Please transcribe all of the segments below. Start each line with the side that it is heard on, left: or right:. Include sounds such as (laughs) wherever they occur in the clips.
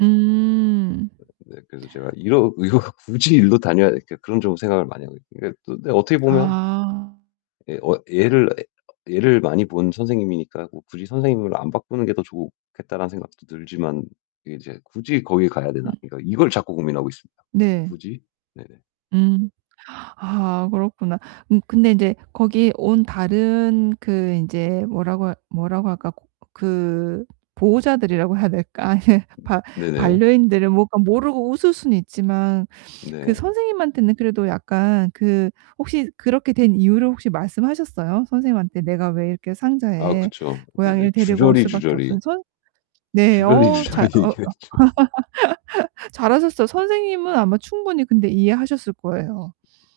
right: 음.
left: 네. 그래서 제가 이러 이거 굳이 이리로 다녀야 그러니까 그런 쪽으로 생각을 많이 하고 있고 이게 또 근데 어떻게 보면
right: 아.
left: 예 어 얘를, 얘를 많이 본 선생님이니까 '뭐 굳이 선생님을 안 바꾸는 게 더 좋겠다.'라는 생각도 들지만 이 인제 '굳이 거기 가야
right: 음.
left: 되나?' 그러니까 이걸 자꾸 고민하고 있습니다.
right: 네.
left: '굳이?' 네네.
right: 음. (gasps) 아 그렇구나. 음 근데 인제 거기 온 다른 그 인제 뭐라고 뭐라고 할까 그 보호자들이라고 해야 될까 아니 바
left: 네네.
right: 반려인들을 뭐 약간 모르고 웃을 수는 있지만 그
left: 네.
right: 선생님한테는 그래도 약간 그 혹시 그렇게 된 이유를 혹시 말씀하셨어요? 선생님한테 내가 왜 이렇게
left: 아,
right: 상자에
left: 그쵸. 네네.
right: 고양이를 데리고 올 수밖에
left: 주저리주저리
right: 없었는 선 네. 어 잘
left: 주저리주저리
right: 어 어.
left: 얘기했죠.
right: (laughs) 잘하셨어요. 선생님은 아마 충분히 근데 이해하셨을 거예요.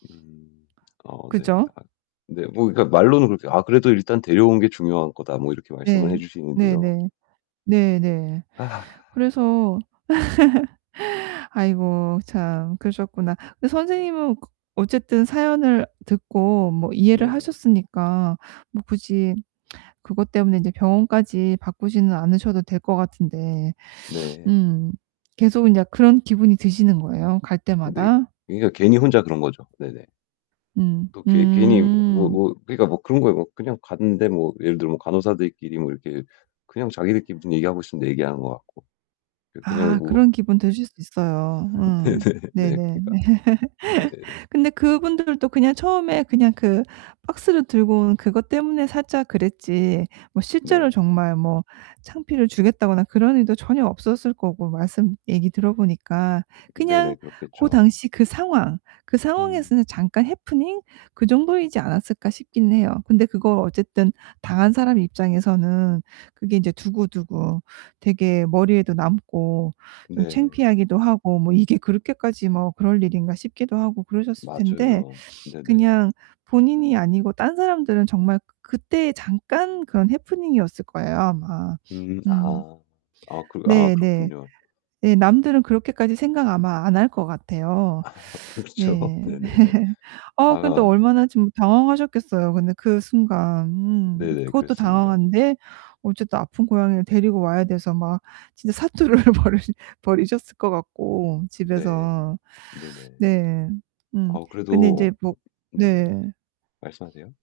left: 음. 어, 네.
right: 그죠?
left: 아 네. 뭐 그러니까 말로는 그렇게 "아 그래도 일단 데려온 게 중요한 거다." 뭐 이렇게 말씀을 해
right: 네.
left: 주시는데요.
right: 네네. 네네.
left: 아. (sighs)
right: 그래서 (laughs) 아이고 참. 그러셨구나. 근데 선생님은 그 어쨌든 사연을 듣고 뭐 이해를
left: 네.
right: 하셨으니까 뭐 굳이 그것 때문에 이제 병원까지 바꾸지는 않으셔도 될 것 같은데. (sniffs)
left: 네.
right: 음. 계속 인제 그런 기분이 드시는 거예요 갈
left: 근데
right: 때마다?
left: 그러니까 괜히 혼자 그런 거죠. 네네.
right: 음.
left: 또 괘 괜히 뭐 뭐
right: 음.
left: 뭐 그러니까 뭐 그런 거예요. 뭐 그냥 갔는데 뭐 예를 들어 뭐 간호사들끼리 뭐 이렇게 그냥 자기들끼리 무슨 얘기하고 있음 내 얘기하는 것 같고. 예. 그냥
right: 아.
left: 뭐
right: 그런 기분
left: 네.
right: 드실 수 있어요. 음.
left: (laughs) 네네 네.
right: 네네
left: 그러니까
right: 네.
left: 네.
right: (laughs) 근데 그분들도 그냥 처음에 그냥 그 박스를 들고 온 그것 때문에 살짝 그랬지 뭐 실제로
left: 네.
right: 정말 뭐 창피를 주겠다거나 그런 의도 전혀 없었을 거고 말씀 얘기 들어 보니까 '그냥
left: 네네.
right: 고
left: 그렇겠죠.
right: 당시 그 상황, 그
left: 음.
right: 상황에서는 잠깐 해프닝 그 정도이지 않았을까?' 싶긴 해요. 근데 그걸 어쨌든 당한 사람 입장에서는 그게 인제 두고두고 되게 머리에도 남고 좀
left: 네.
right: 창피하기도 하고 '뭐 이게 그렇게까지 뭐 그럴 일인가?' 싶기도 하고 그러셨을 텐데
left: 맞아요. 네네.
right: 그냥 본인이 아니고 딴 사람들은 정말 그 그때 잠깐 그런 해프닝이었을 거예요, 아마.
left: 음.
right: 음.
left: 아. 아 그 아
right: 네네.
left: 그렇군요.
right: 예. 남들은 그렇게까지 생각 아마 안 할 것 같아요.
left: 아 그렇죠.
right: 네.
left: 네네네.
right: (laughs) 아 근데 또
left: 아.
right: 얼마나 좀 당황하셨겠어요 근데 그 순간. 음.
left: 네네.
right: 그것도
left: 그랬습니다.
right: 당황한데 어쨌든 아픈 고양이를 데리고 와야 돼서 막 진짜 사투를 벌 벌이셨을 것 같고
left: 네.
right: 집에서.
left: 네네.
right: 네. 음
left: 아우
right: 근데 인제
left: 그래도
right: 뭐
left: 네네.
right: 네.
left: 말씀하세요.